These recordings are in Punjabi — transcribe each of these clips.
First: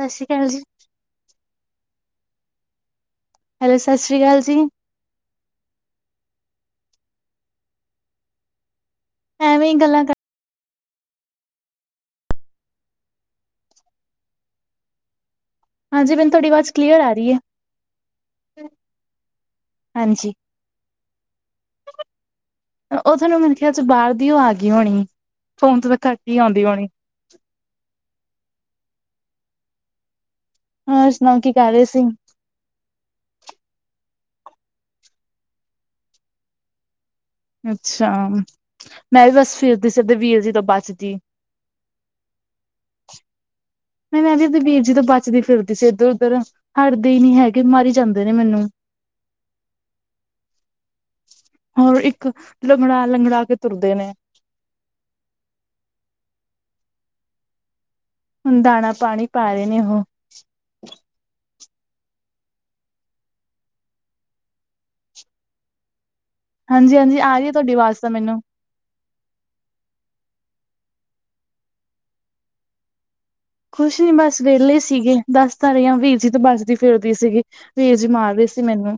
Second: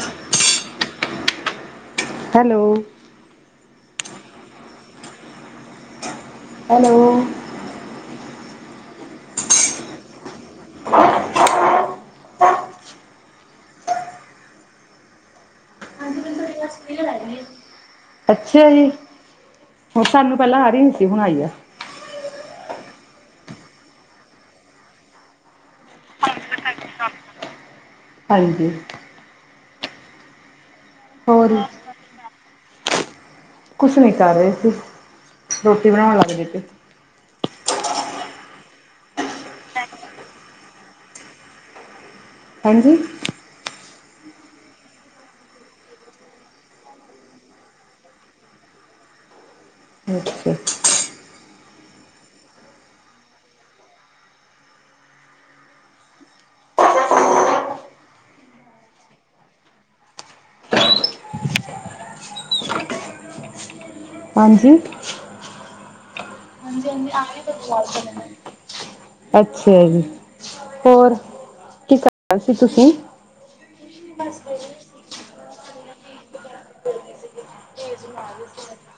ਸਾ਼ਸ੍ਰੀ ਅਕਾਲ ਜੀ। ਹੈਲੋ। ਹੈਲੋ, ਸਸਰੀ ਕਾਲ ਜੀ। ਹੈਲੋ। ਐਵੀ ਗੱਲਾਂ ਕਰ [unintelligible] ਹਾਂਜੀ, ਮੈਨੂੰ ਤੁਹਾਡੀ ਆਵਾਜ਼ ਕਲੀਅਰ ਆ ਰਹੀ ਐ। ਅੱਛਾ ਜੀ, ਹੁਣ ਹਾਂਜੀ, ਸਾਨੂੰ ਪਹਿਲਾਂ ਆ ਰਹੀ ਨੀ ਸੀ ਹੁਣ ਆਈ ਆ। ਉਹ ਤੁਹਾਨੂੰ ਮੈਨੂੰ ਕਿਹਾ ਚ ਬਾਹਰ ਦੀ ਉਹ ਆ ਗਈ ਹੋਣੀਏ, ਫੋਨ ਤੋਂ ਤਾਂ ਘੱਟ ਹੀ ਆਉਦੀ ਹੋਣੀ। ਹਾਂਜੀ। ਹੋਰ ਸੁਣਾਓ? ਕੀ ਕਰ ਰਹੇ ਸੀ। ਕੁਛ ਨਹੀਂ ਕਰ ਰਹੇ ਸੀ। ਰੋਟੀ ਬਣਾਉਣ ਲੱਗਦੇ ਸੀ। ਅੱਛਾ, ਮੈਂ ਵੀ ਬਸ ਫਿਰਦੀ ਸੀ ਇਧਰ ਵੀਰ ਜੀ ਤੋਂ ਬਚਦੀ। ਹੈਜੀ। ਨਹੀਂ ਮੈਂ ਇਧਰ ਵੀਰ ਜੀ ਤੋਂ ਬਚਦੀ ਫਿਰਦੀ ਸੀ ਇੱਧਰ-ਉੱਧਰ। ਹੜਦੀ ਨੀ ਹੈਗੇ ਮਾਰੀ ਜਾਂਦੇ ਨੇ ਮੈਨੂੰ। [unintelligible] ਹੋਰ ਇੱਕ ਲੰਗੜਾ-ਲੰਗੜਾ ਕੇ ਤੁਰਦੇ ਨੇ। ਹੁਣ ਦਾਨਾ ਪਾਣੀ ਪਾ ਰਹੇ ਨੇ ਉਹੋ। ਹਾਂਜੀ। ਹਾਂਜੀ- ਹਾਂਜੀ ਆ ਰਹੀ ਆ ਤੁਹਾਡੀ ਆਵਾਜ਼ ਤਾਂ ਮੈਨੂੰ। ਅੱਛਾ ਜੀ। ਹੋਰ ਕੀ ਕਰ ਸੀ ਤੁਸੀ? ਕੁਛ ਨੀ ਬਸ ਵਿਹਲੇ ਸੀਗੇ। ਦਸ ਤਾਂ ਰਹੀ ਆ ਵੀਰ ਜੀ ਤੋਂ ਬੱਚ ਦੀ ਫਿਰਦੀ ਸੀਗੀ। ਵੀਰ ਜੀ ਮਾਰ ਰਹੇ ਸੀ ਮੈਨੂੰ।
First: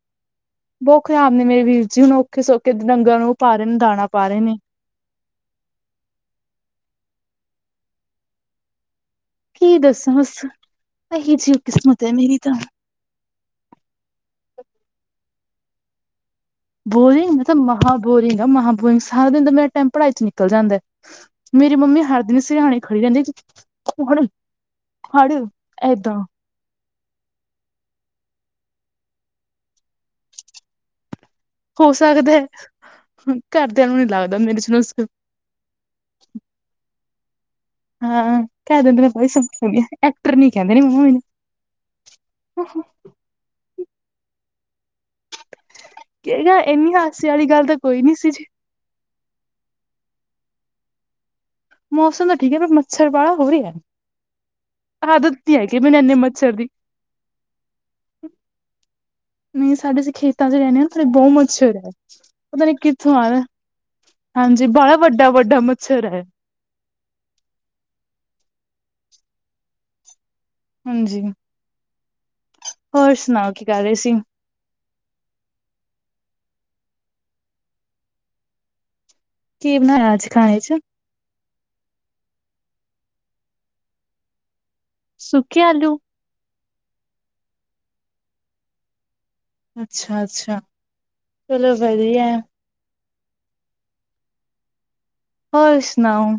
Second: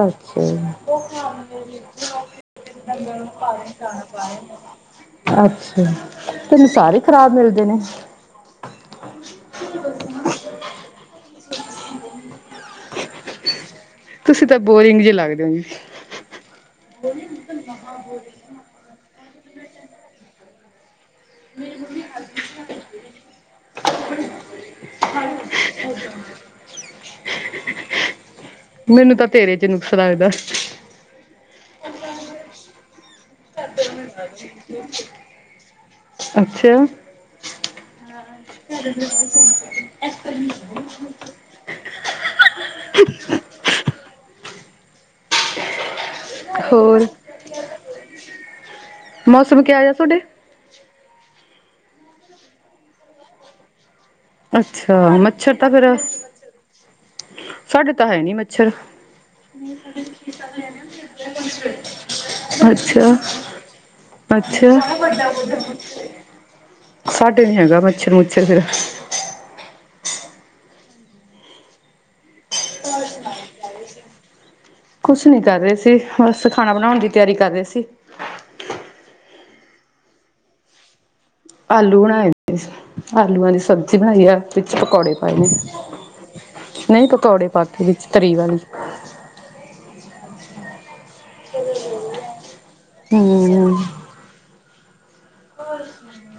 ਅੱਛਾ ਬਹੁਤ ਖ਼ਰਾਬ ਨੇ ਮੇਰੇ ਜੀ। ਵੀਰ ਜੀ ਹੁਣ ਔਖੇ ਸੌਖੇ ਡੰਗਰਾਂ ਨੂੰ ਪਾ ਰਹੇ ਨੇ ਦਾਣਾ ਪਾ ਰਹੇ ਨੇ। ਅੱਛਾ, ਤੈਨੂੰ ਸਾਰੇ ਖ਼ਰਾਬ ਮਿਲਦੇ ਨੇ। ਕੀ ਦੱਸਾ ਬੱਸ ਇਹੀ ਜਿਹੀ ਕਿਸਮਤ ਐ ਮੇਰੀ ਤਾਂ। ਤੁਸੀ ਤਾਂ ਬੋਰਿੰਗ ਜੇ ਲੱਗਦੇ ਓਗੇ। ਬੋਰਿੰਗ ਮੈਂ ਤਾਂ ਮਹਾਂ ਬੋਰਿੰਗ ਆ ਮਹਾਂ ਬੋਰਿੰਗ। ਸਾਰਾ ਦਿਨ ਤਾਂ ਮੇਰਾ ਟੇਮ ਪੜ੍ਹਾਈ 'ਚ' ਨਿਕਲ ਜਾਂਦਾ। ਮੇਰੀ ਮੰਮੀ ਹਰ ਦਿਨ ਸਿਆਣੇ ਖੜੀ ਰਹਿੰਦੀ ਹੜ ਇਹਦਾ। [unintelligible] ਮੈਨੂੰ ਤਾਂ ਤੇਰੇ 'ਚ ਨੁਕਸਾਨ ਲੱਗਦਾ। ਹੋ ਸਕਦਾ ਏ, ਘਰਦਿਆਂ ਨੂੰ ਨੀ ਲੱਗਦਾ ਮੇਰੇ ਚ ਨੁਸਕ। ਅੱਛਾ। ਹਾਂ ਕਹਿ ਦਿੰਦੇ ਐ ਕੋਈ ਨੁਸਕ ਨੀ ਐ। ਐਕਟਰ ਨੀ ਕਹਿੰਦੇ ਮੰਮੀ ਮੈਨੂੰ। [inaudible] ਕਿਹੜਾ, ਇੰਨੀ ਹੋਰ ਹਾਸੇ ਵਾਲੀ ਗੱਲ ਤਾਂ ਕੋਈ ਨੀ ਸੀ ਜੀ। ਮੌਸਮ ਕਿਆ ਯਾ ਥੋਡੇ? ਮੌਸਮ ਤਾਂ ਠੀਕ ਏ, ਪਰ ਮੱਛਰ ਬਾਲਾ ਹੋ ਰਿਹਾ। ਅੱਛਾ, ਆਦਤ ਮੱਛਰ ਨੀ ਤਾਂ ਹੈਗੀ ਫਿਰ ਮੈਨੂੰ ਇੰਨੇ ਮੱਛਰ ਦੀ ਸਾਡੇ ਤਾਂ ਹੈ ਨੀ ਮੱਛਰ। ਨਹੀਂ ਸਾਡੇ ਅਸੀਂ ਖੇਤਾਂ ਚ ਰਹਿੰਦੇ ਹਾਂ ਸਾਡੇ ਬਹੁਤ ਮੱਛਰ ਹੈ ਪਤਾ ਨੀ ਅੱਛਾ। ਕਿੱਥੋਂ ਆ ਰਿਹਾ। ਹਾਂਜੀ ਅੱਛਾ। ਬੜਾ ਵੱਡਾ ਵੱਡਾ ਮੱਛਰ ਹੈ ਸਾਡੇ ਨੀ ਹੈਗਾ, ਮੱਛਰ-ਮੁੱਛਰ ਫਿਰ। ਹਾਂਜੀ। ਹੋਰ ਸੁਣਾਓ ਕੀ ਕਰ ਰਹੇ ਸੀ? ਕੁਛ ਨੀ ਕਰ ਰਹੇ ਸੀ, ਬਸ ਖਾਣਾ ਬਣਾਉਣ ਦੀ ਤਿਆਰੀ ਕਰ ਰਹੇ ਸੀ। ਕੀ ਬਨਾਇਆ ਅੱਜ ਖਾਣੇ 'ਚ? ਆਲੂ ਬਣਾਏ, ਆਲੂਆਂ ਦੀ ਸਬਜ਼ੀ ਬਣਾਈ ਆ, ਵਿੱਚ ਪਕੌੜੇ ਪਾਏ ਨੇ। ਸੁੱਕੇ ਆਲੂ ਨਹੀਂ, ਪਕੌੜੇ ਪਾ ਕੇ ਵਿੱਚ ਤਰੀ ਵਾਲੀ। ਅੱਛਾ- ਅੱਛਾ, ਚਲੋ ਵਧੀਆ। ਹਮ। ਹੋਰ ਸੁਣਾਓ?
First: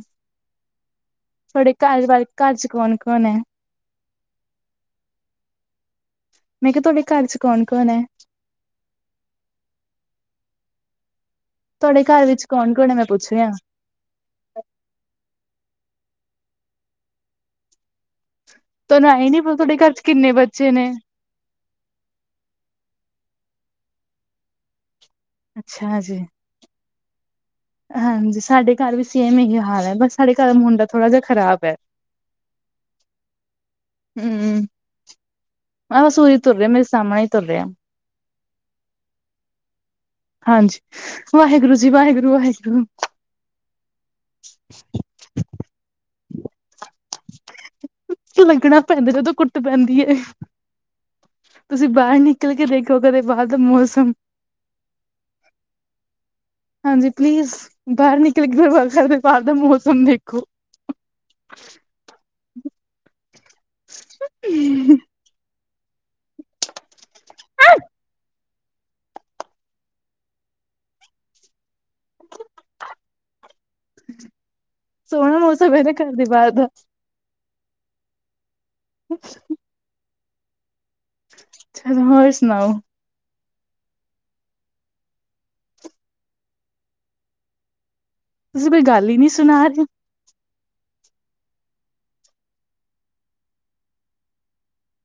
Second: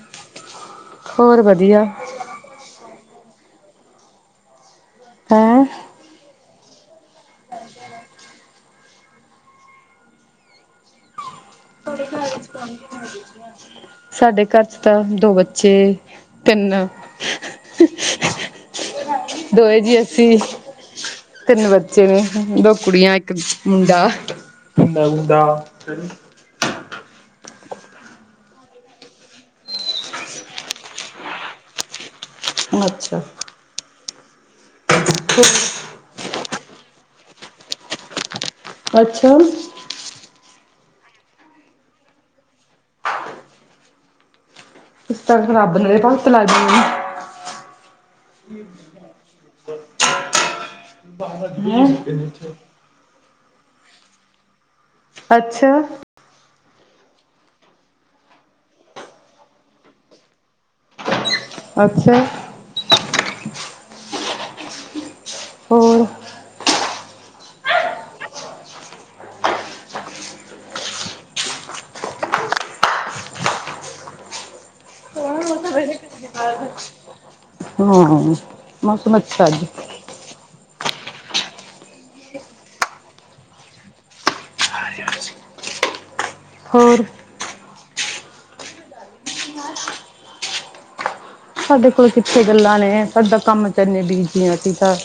ਹੋਰ ਤੁਹਾਡੇ ਵਧੀਆ ਘਰ ਬਾਰੇ, ਘਰ 'ਚ ਕੌਣ -ਕੌਣ ਐ? ਹੈੰ। ਮੈਂ ਕਿਹਾ, ਤੁਹਾਡੇ ਘਰ 'ਚ ਕੌਣ -ਕੌਣ ਐ? ਤੁਹਾਡੇ ਘਰ ਵਿੱਚ 'ਚ ਕੌਣ- ਹੈ ਕੌਣ? ਮੈਂ ਪੁੱਛ ਰਿਹਾ [unintelligible] ਸਾਡੇ ਘਰ 'ਚ ਤਾਂ ਦੋ ਬੱਚੇ, ਤਿੰਨ। [unintelligible] ਤੁਹਾਨੂੰ ਐਏ ਨੀ ਪਤਾ, ਤੁਹਾਡੇ ਦੋਏ ਘਰ ਜੀ 'ਚ ਕਿੰਨੇ ਅਸੀਂ ਬੱਚੇ ਨੇ? ਤਿੰਨ ਬੱਚੇ ਨੇ, ਦੋ ਕੁੜੀਆਂ ਇੱਕ ਮੁੰਡਾ ਮ ਮੁੰਡਾ। ਅੱਛਾ ਜੀ [unintelligible] ਹ। [inaudible] ਹਾਂਜੀ, ਸਾਡੇ ਘਰ ਵੀ ਸੇਮ ਇਹੀ ਹਾਲ ਹੈ, ਬਸ ਸਾਡੇ ਘਰ ਮੁੰਡਾ ਥੋੜਾ ਜਿਹਾ ਖਰਾਬ ਐ। ਉਹ ਅੱਛਾ। ਹਮ। [inaudible] ਬਸ ਓਹੀ ਤੁਰ ਰਿਹਾ, ਮੇਰੇ ਸਾਹਮਣੇ ਹੀ ਤੁਰ ਰਿਹਾ। ਅੱਛਾ। ਹਾਂਜੀ, ਵਾਹਿਗੁਰੂ ਜੀ, ਵਾਹਿਗੁਰੂ -ਵਾਹਿਗੁਰੂ। ਤੁਸੀਂ ਤਾਂ ਰੱਬ ਦੀ ਭਗਤ ਲਾਗੀ। ਲੱਗਣਾ ਪੈਂਦਾ ਜਦੋਂ ਕੁੁੱਟ ਪੈਂਦੀ ਹੈ, ਤੁਸੀਂ ਬਾਹਰ ਨਿਕਲ ਕੇ ਦੇਖ ਔਰ ਕਦੈ ਬਾਹਰ ਦਾ ਮੌਸਮ। ਅੱਛਾ। ਹਾਂਜੀ, ਪਲੀਜ਼, ਬਾਹਰ ਨਿਕਲ ਕੇ [unintelligible] ਦਾ ਬਾਹਰ ਦਾ ਮੌਸਮ ਦੇਖੋ। ਅੱਛਾ। ਹਮ। ਹੋਰ? [unintelligible] ਸੋਹਣਾ ਮੌੋਸਮ ਆ, ਇਹਦੇ ਘਰ ਦੇ ਬਾਹਰ ਦਾ। ਹਾਂ, ਮੌਸਮ ਅੱਛਾ ਜੀ। ਅੱਛਾ, ਹੋਰ ਸੁਣਾਓ? [unintelligible] ਹੋਰ? ਤੁਸੀਂ ਕੋਈ ਗੱਲ ਹੀ ਨੀ ਸੁਣਾ ਰਹੇ? ਸਾਡੇ ਕੋਲ ਕਿੱਥੇ ਗੱਲਾਂ ਨੇ, ਸਾਡਾ ਤਾਂ ਕੰਮ 'ਚ ਇੰਨੇ ਬੀਜੀ ਅਸੀ ਤਾ।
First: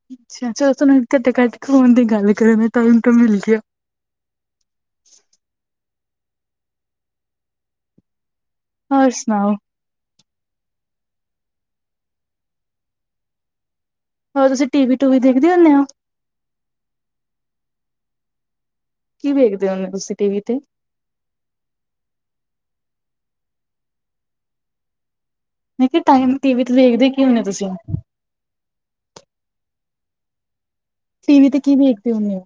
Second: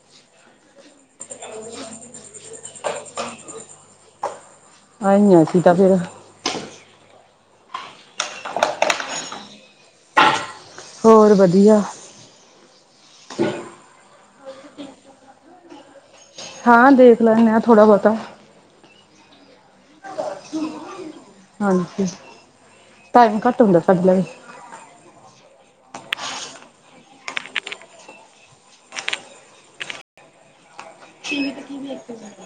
[unintelligible] ਆਇ ਆ ਅਸੀਂ ਤਾ ਫਿਰ। ਹੋਰ ਸੁਣਾਓ? ਹੋਰ ਵਧੀਆ। ਹੋਰ ਤੁਸੀਂ ਟੀ ਵੀ-ਟੂ ਵੀ ਦੇਖਦੇ ਹੁੰਦੇ ਹੋ? ਹਾਂ ਦੇਖ ਲੈਂਣੇ ਆ ਥੋੜ੍ਹਾ- ਬਹੁਤਾ। ਕੀ ਵੇਖਦੇ ਹੋੁਣੇ ਤੁਸੀਂ ਟੀ ਵੀ ਤੇ? ਹਾਂਜੀ, ਟਾਈਮ ਘੱਟ ਹੁੰਦਾ ਸਾਡੇ ਲਵੇ। ਨਹੀਂ ਫਿਰ ਟਾਈਮ ਟੀ ਵੀ ਤੇ ਦੇਖਦੇ ਕੀ ਹੋਣੇ ਹੋ ਤੁਸੀਂ? ਟੀ ਵੀ ਤੇ ਲਵੇ। ਕੀ ਵੇਖਦੇ ਹੁਣੇ ਓ?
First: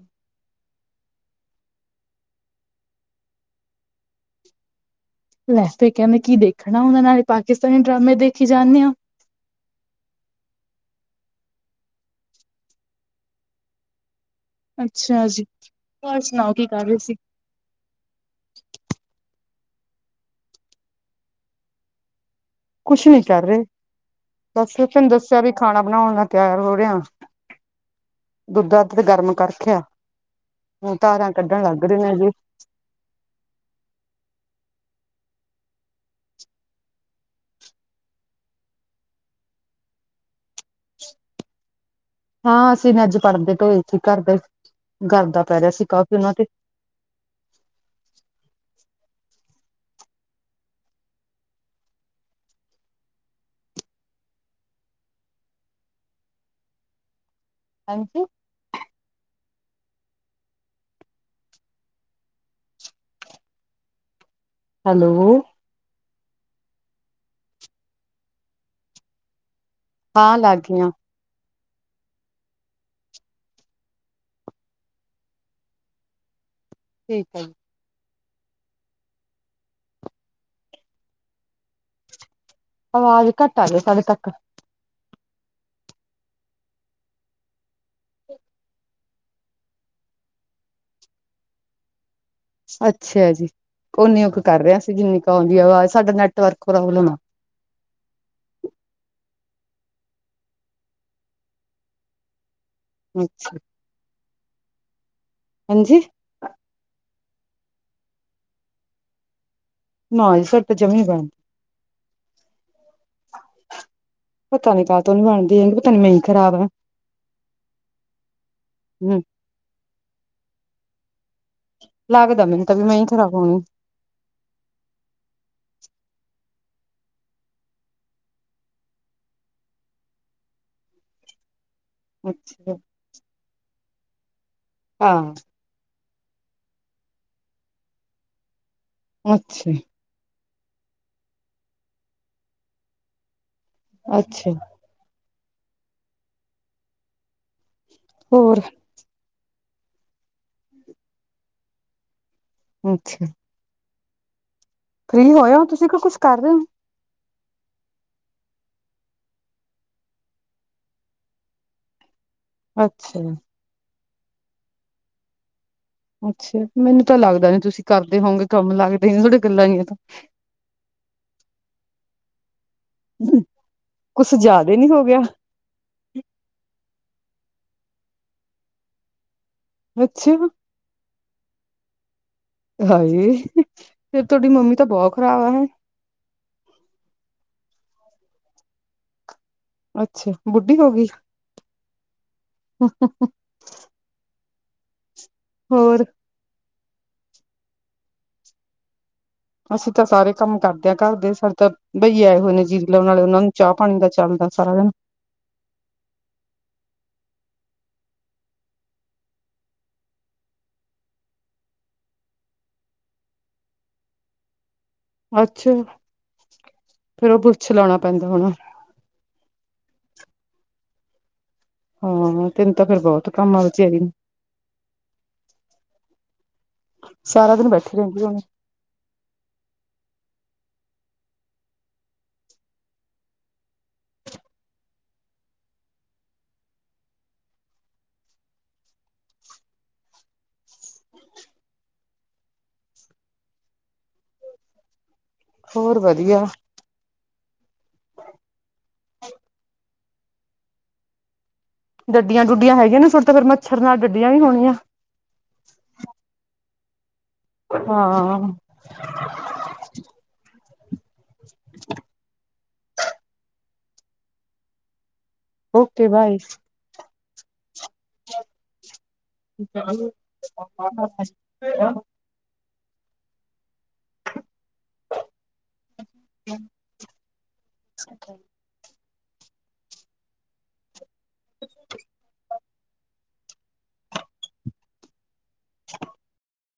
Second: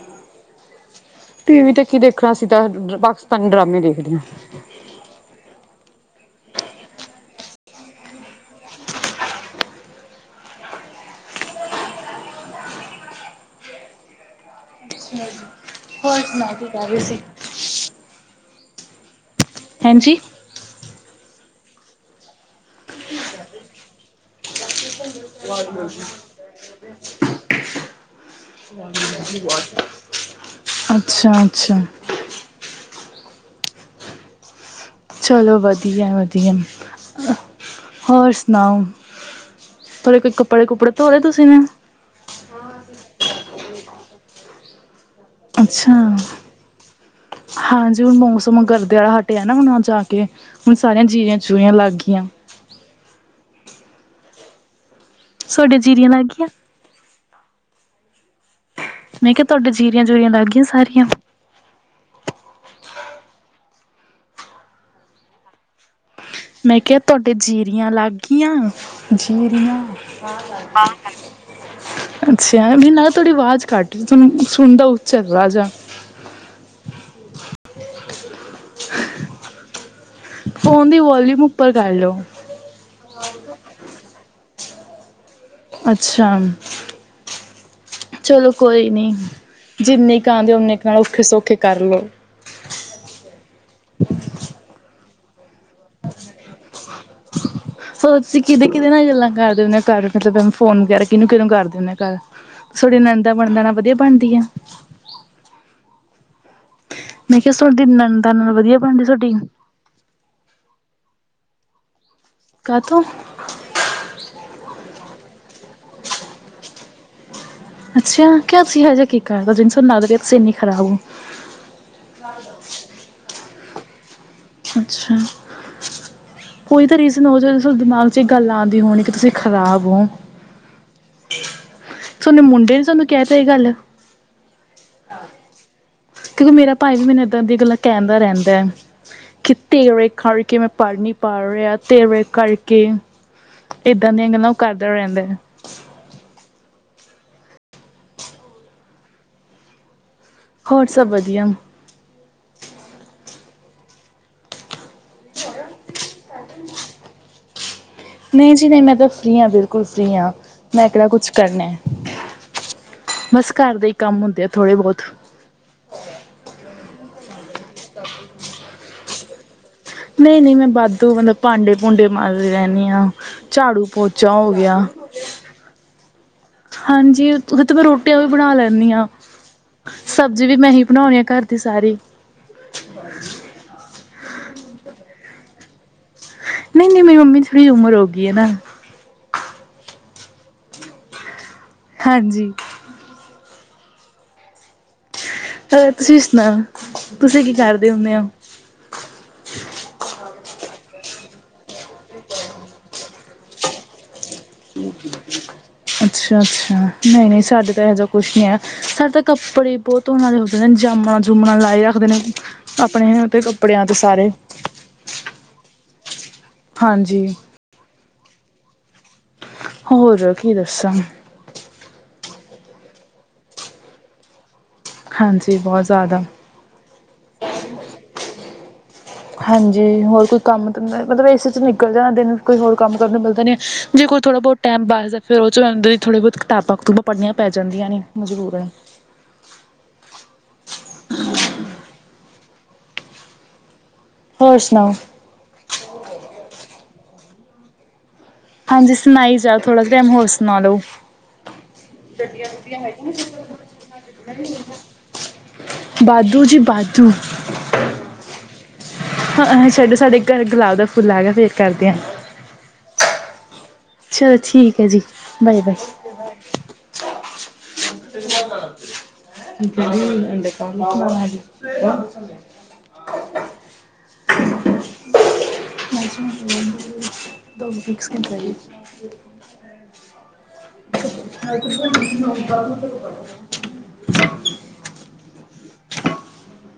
ਟੀ ਵੀ ਤੇ ਕੀ ਦੇਖਣਾ, ਅਸੀਂ ਤਾਂ ਪਾਕਿਸਤਾਨੀ ਡਰਾਮੇ ਦੇਖਦਿਆ। ਲੈ ਕਹਿੰਦੇ ਕੀ ਦੇਖਣਾ, ਉਹਨਾਂ ਨਾਲੇ ਪਾਕਿਸਤਾਨੀ ਡਰਾਮੇ ਦੇਖੀ ਜਾਣੇ ਹੋ। ਅੱਛਾ ਜੀ, ਹੋਰ ਸੁਣਾਓ ਕੀ ਕਰ ਰਹੇ ਸੀ? ਹੈਂਜੀ ਕੁਛ ਨੀ ਕਰ ਰਹੇ। ਬਸ ਫਿਰ ਤੈਨੂੰ ਦੱਸਿਆ ਵੀ ਖਾਣਾ ਬਣਾਉਣ ਨਾਲ ਤਿਆਰ ਹੋ ਰਹੇ ਆ। ਦੁੱਧਾ ਤੇ ਗਰਮ ਕਰ ਰੱਖਿਆ, ਹੁਣ ਧਾਰਾਂ ਕੱਢਣ ਅੱਛਾ-ਅੱਛਾ ਲੱਗ ਰਹੇ ਆ ਜੀ। ਚਲੋ, ਵਧੀਆ-ਵਧੀਆ ਹੋਰ ਸੁਣਾਓ? ਥੋੜੇ ਕੋਈ ਕੱਪੜੇ ਕੁੱਪੜੇ ਧੋਲੇ ਤੁਸੀਂ ਨੇ? ਹਾਂ, ਅਸੀ ਨੇ ਅੱਜ ਪਰਦੇ ਪੇਜ ਸੀ ਘਰਦੇ। ਅੱਛਾ। ਹਾਂਜੀ, ਹੁਣ ਮੌਸਮ ਗਰਦੇ ਆਲਾ ਹਟਿਆ ਨਾ ਜਾ ਕੇ। ਹੁਣ ਸਾਰੀਆਂ ਜੀਰੀਆਂ-ਜੂਰੀਆਂ ਲੱਗ ਗਈਆਂ। ਸੋਡੇ ਜੀਰੀਆਂ ਲਗ ਗਈਆਂ। ਹੇਜੀ। ਮੈਂ ਕਿਹਾ ਤੁਹਾਡੇ ਜੀਰੀਆਂ-ਜੁਰੀਆਂ ਲੱਗ ਗਈਆਂ ਸਾਰੀਆਂ? ਹੈਲੋ। ਮੈਂ ਕਿਹਾ ਤੁਹਾਡੇ ਜੀਰੀਆਂ ਲਾਗੀਆਂ, ਜੀਰੀਆਂ, ਹਾਂ ਲਗ ਗਈਆਂ। ਅੱਛਾ ਵੀ ਨਾ ਤੁਹਾਡੀ ਆਵਾਜ਼ ਕੱਟ ਰੀ, ਸੋਨੂੰ ਸੁਣਦਾ ਉੱਚਾ ਥੋੜ੍ਹਾ ਜਾ। ਠੀਕ ਏ ਜੀ। [inaudible] ਫੋਨ ਦੀ ਵਾਲੋਊਮ ਉੱਪਰ ਕਰ ਲਓ। ਅਵਾਜ਼ ਘੱਟ ਆ ਰਹੀ ਆ ਤੋਡੇ ਤੱਕ। ਅੱਛਾ। ਚਲੋ ਕੋਈ ਨੀ, ਜਿੰਨੇ ਕੁ ਆਂਦੇ ਓਨੇ ਕੁ ਨਾਲ ਔਖੇ-ਸੌਖੇ ਕਰ ਲਉ। ਅੱਛਾ ਜੀ, ਉਨੀੳ ਕੁ ਕਰ ਰਹੇ ਅਸੀ ਜਿੰਨੀ ਕੁ ਆਉਦੀ ਆ ਵਾਜ ਸਾਡਾ ਨੈਟਵਰਕ ਪ੍ਰੋਬਲਮ ਆ। [inaudible] ਫਿਰ ਤੁਸੀ ਕੀਹਦੇ-ਕੀਹਦੇ ਨਾਲ ਗੱਲਾਂ ਕਰਦੇ ਹੁਣੇ ਹਾਂ ਘਰ ਮਤਲਬ ਫੋਨ ਵਗੈਰਾ ਕਿਹਨੂੰ-ਕਿਹਨੂੰ ਕਰਦੇ ਹੁਣੇ ਉ ਘਰ? ਸੌਡੀ ਨਨੰਦਾ ਬਣਦਾ ਨਾ ਵਧੀਆ ਬਣਦੀ ਐ? ਹੈਜੀ ਮੈਂ ਕਿਹਾ ਸੋਡੀ ਨਨੰਦਾ ਨਾਲ ਵਧੀਆ ਬਣਦੀ ਥੋਡੀ? ਨਾ ਜੀ, ਸਾਡੇ ਤਾ ਜਮਾ ਈ ਨਹੀਂ ਬਣਦੀ। ਕਾਤੋ? ਪਤਾ ਕਾਤੋ ਨੀ ਬਣਦੀ ਹੈਗੀ, ਪਤਾ ਨੀ ਮੈ ਈ ਖਰਾਬ ਆ। ਅੱਛਾ, ਕਿਆ ਤੁਸੀ ਇਹੋ ਜਿਹਾ ਕੀ ਹੂੰ ਕਰਤਾਂ ਜਿਨ੍ਹਾਂ ਤੁਸੀ ਲਗ ਰਹੋ ਹੋ ਤੁਸੀ ਇੰਨੀ ਖਰਾਬ ਹੋ? ਲਗਦਾ ਮੈਨੂੰ ਤਾਂ ਵੀ ਮੈ ਹੀ ਖ਼ਰਾਬ ਹੋਈ ਹੂ। ਅੱਛਾ। ਕੋਈ ਤਾਂ ਰੀਜ਼ਨ ਹੋ ਜਾ ਤੁ ਦਿਮਾਗ ਚ ਗੱਲ ਆਦੀ ਹੋਣੀ ਕਿ ਤੁਸੀਂ ਖ਼ਰਾਬ ਹੋ। ਸੋਨੇ ਅੱਛਾ ਮੁੰਡੇ ਨੇ ਸੋਨੂੰ ਕਹਿ ਤ ਇਹ ਗੱਲ। ਹਾਂ। ਕਿਉਂਕਿ ਮੇਰਾ ਭਾਈ ਵੀ ਮੈਨੂੰ ਏਦਾਂ ਦੀਆਂ ਗੱਲਾਂ ਕਹਿੰਦਾ ਰਹਿੰਦਾ ਹੈ ਕਿਤੇ ਅੱਛਾ ਤੇਰੇ ਕਰ ਕੇ ਮੈਂ ਪੜ੍ਹ ਨੀ ਪਾ ਰਿਹਾ ਤੇਰੇ ਕਰਕੇ ਏਦਾਂ ਦੀਆਂ ਅੱਛਾ ਗੱਲਾਂ ਕਰ ਰਹਿੰਦਾ। ਹੋਰ। ਹੋਰ ਸਭ ਵਧੀਆ। ਅੱਛਾ। ਫ੍ਰਰੀ ਹੋਏ ਤੁਸੀਂ ਕੋ ਕੁਛ ਕਰ ਰਹੇ ਹੋ? ਨਹੀਂ ਜੀ ਨਹੀਂ। ਮੈਂ ਤਾਂ ਫ੍ਰਰੀ ਹਾਂ ਬਿਲਕੁਲ ਫ੍ਰੀ ਹਾਂ ਮੈਂ ਕਿਹੜਾ ਕੁਛ ਕਰਨਾ। ਅੱਛਾ ਜੀ। ਬਸ ਘਰ ਦੇ ਹੀ ਕੰਮ ਹੁੰਦੇ ਆ ਥੋੜ੍ਹੇ ਬਹੁਤ। ਅੱਛਾ, ਮੈਨੂੰ ਤਾਂ ਲੱਗਦਾ ਨੀ ਤੁਸੀਂ ਕਰਦੇ ਹੋਗੇ ਕੰਮ ਲੱਗ ਦਾ ਨੀ ਸੋਡੀਆਂ ਗੱਲਾਂ ਜਹੀਆਂ ਤੋਂ। ਨਹੀਂ -ਨਹੀਂ। ਮੈਂ ਵਾਧੂ ਮਤਲਬ ਭਾਂਡੇ-ਭੂੰਡੇ ਮਾਂਜ ਲੈਣੀ ਹਾਂ ਝਾੜੂ-ਪੋਚਾ ਕੁਛ ਹੋ ਜ਼ਿਆਦਾ ਗਿਆ। ਨੀ ਹੋ ਹਾਂਜੀ ਉਹਦੇ ਮੈਂ ਰੋਟੀਆਂ ਵੀ ਲੈਣੀ ਹਾਂ। ਅੱਛਾ ਸਬਜੀ ਵੀ ਮੈਂ ਹੀ ਬਣਾਉਣੀ ਆ ਘਰ ਦੀ ਸਾਰੀ। ਹਾਏ, ਫਿਰ ਤੁਹਾਡੀ ਮੰਮੀ ਤਾਂ ਬਹੁਤ ਖ਼ਰਾਬ ਆ ਹਨਾ। ਨਹੀਂ- ਨਹੀਂ। ਮੇਰੀ ਮੰਮੀ ਥੋੜ੍ਹੀ ਉਮਰ ਹੋ ਗਈ ਏ ਨਾ। ਅੱਛਾ, ਬੁੱਢੀ ਹੋ ਗਈ। ਹਾਂਜੀ। [inaudible] ਹੋਰ ਤੁਸੀਂ ਸੁਣਾਓ। ਤੁਸੀਂ ਕੀ ਕਰਦੇ ਹੁੰਦੇ ਹੋ? ਅਸੀਂ ਤਾਂ ਸਾਰੇ ਕੰਮ ਕਰਦੇ ਹਾਂ ਘਰ ਦੇ ਸਾਡੇ ਤਾਂ ਬਈਏ ਆਏ ਹੋਏ ਨੇ ਜੀਰੀ ਲਾਉਣ ਵਾਲੇ ਉਹਨਾਂ ਨੂੰ ਚਾਹ ਪਾਣੀ ਦਾ ਚੱਲਦਾ ਸਾਰਾ ਦਿਨ। [inaudible] ਅੱਛਾ -ਅੱਛਾ। ਨਹੀਂ-ਨਹੀਂ ਸਾਡੇ ਤਾਂ ਇਹੋ ਜਹਾ ਕੁਛ ਨਹੀਂ ਏ। ਸਾਡੇ ਤਾਂ ਕੱਪੜੇ ਹੀ ਬਹੁਤ ਧੋਣ ਵਾਲੇ ਹੋਏ ਪਏ ਨੇ ਜਾਮਣਾ- ਜੁਮਣਾ ਲਾਈ ਰੱਖਦੇ ਨੇ ਆਪਣੇ ਤੇ ਕੱਪੜਿਆਂ ਤੇ ਸਾਰੇ। ਅੱਛਾ, ਹਾਂਜੀ ਫਿਰ ਉਹ ਪੁੱਛ ਲਾਉਣਾ ਪੈਂਦਾ ਹੋਣਾ। ਹੋਰ ਕੀ ਦੱਸਾਂ? ਹਾਂ ਤੈਨੂੰ ਤਾਂ ਫਿਰ ਬਹੁਤ ਕੰਮ ਆ ਵਿਚਾਰੀ ਨੂੰ। ਹਾਂਜੀ, ਬਹੁਤ ਜ਼ਿਆਦਾ। ਸਾਰਾ ਦਿਨ ਬੈਠੀ ਰਹਿੰਦੀ ਹੋਣੀ। ਹਾਂਜੀ ਹੋਰ ਕੋਈ ਕੰਮ ਮਤਲਬ ਇਸੇ ਚ ਨਿਕਲ ਜਾਂਣਾ ਦਿਨ ਕੋਈ ਹੋਰ ਕੰਮ ਕਰਨ ਨੂੰ ਮਿਲਦਾ ਨਹੀ। ਜੇ ਕੋਈ ਥੋੜ੍ਹਾ ਬਹੁਤ ਟਾਈਮ ਪਾਸ ਦਾ ਫਿਰ ਉਹ 'ਚ ਆਏ ਹੁੰਦਾ ਥੋੜ੍ਹੀ ਬਹੁਤ ਕਿਤਾਬਾਂ -ਕੁਤੁਬਾ ਪੜ੍ਹੀਆਂ ਪੈ ਜਾਂਦੀਆਂ ਨੇ ਮਜ਼ਬੂਰ। ਹੋਰ ਸੁਣਾਓ। ਹੋਰ ਵਧੀਆ। ਜੀ ਸੁਣਾਈ ਜਾ ਥੋੜ੍ਹਾ ਟਾਈਮ ਹੋਰ ਸੁਣਾ ਲੋ। ਡੱਡੀਆਂ -ਡੁੱਡੀਆਂ ਹੈਗੀਆਂ ਨੇ ਸੋਡੇ ਤਾਂ ਫਿਰ ਮੱਛਰ ਨਾਲ ਡੱਡੀਆਂ ਵੀ ਹੋਣੀਆਂ। ਬਾਦੂ ਜੀ ਬਾਦੂ। ਹਾਂ। ਹਾਂ, ਛੱਡੋ ਸਾਡੇ ਘਰ ਗੁਲਾਬ ਦਾ ਫੁੱਲ ਹੈਗਾ ਫਿਰ ਕਰਦੇ ਹਾਂ। ਚਲੋ ਠੀਕ ਏ ਜੀ। Bye okay bye. [unintelligible] [unintelligible] [unintelligible] [unintelligible] [inaudible]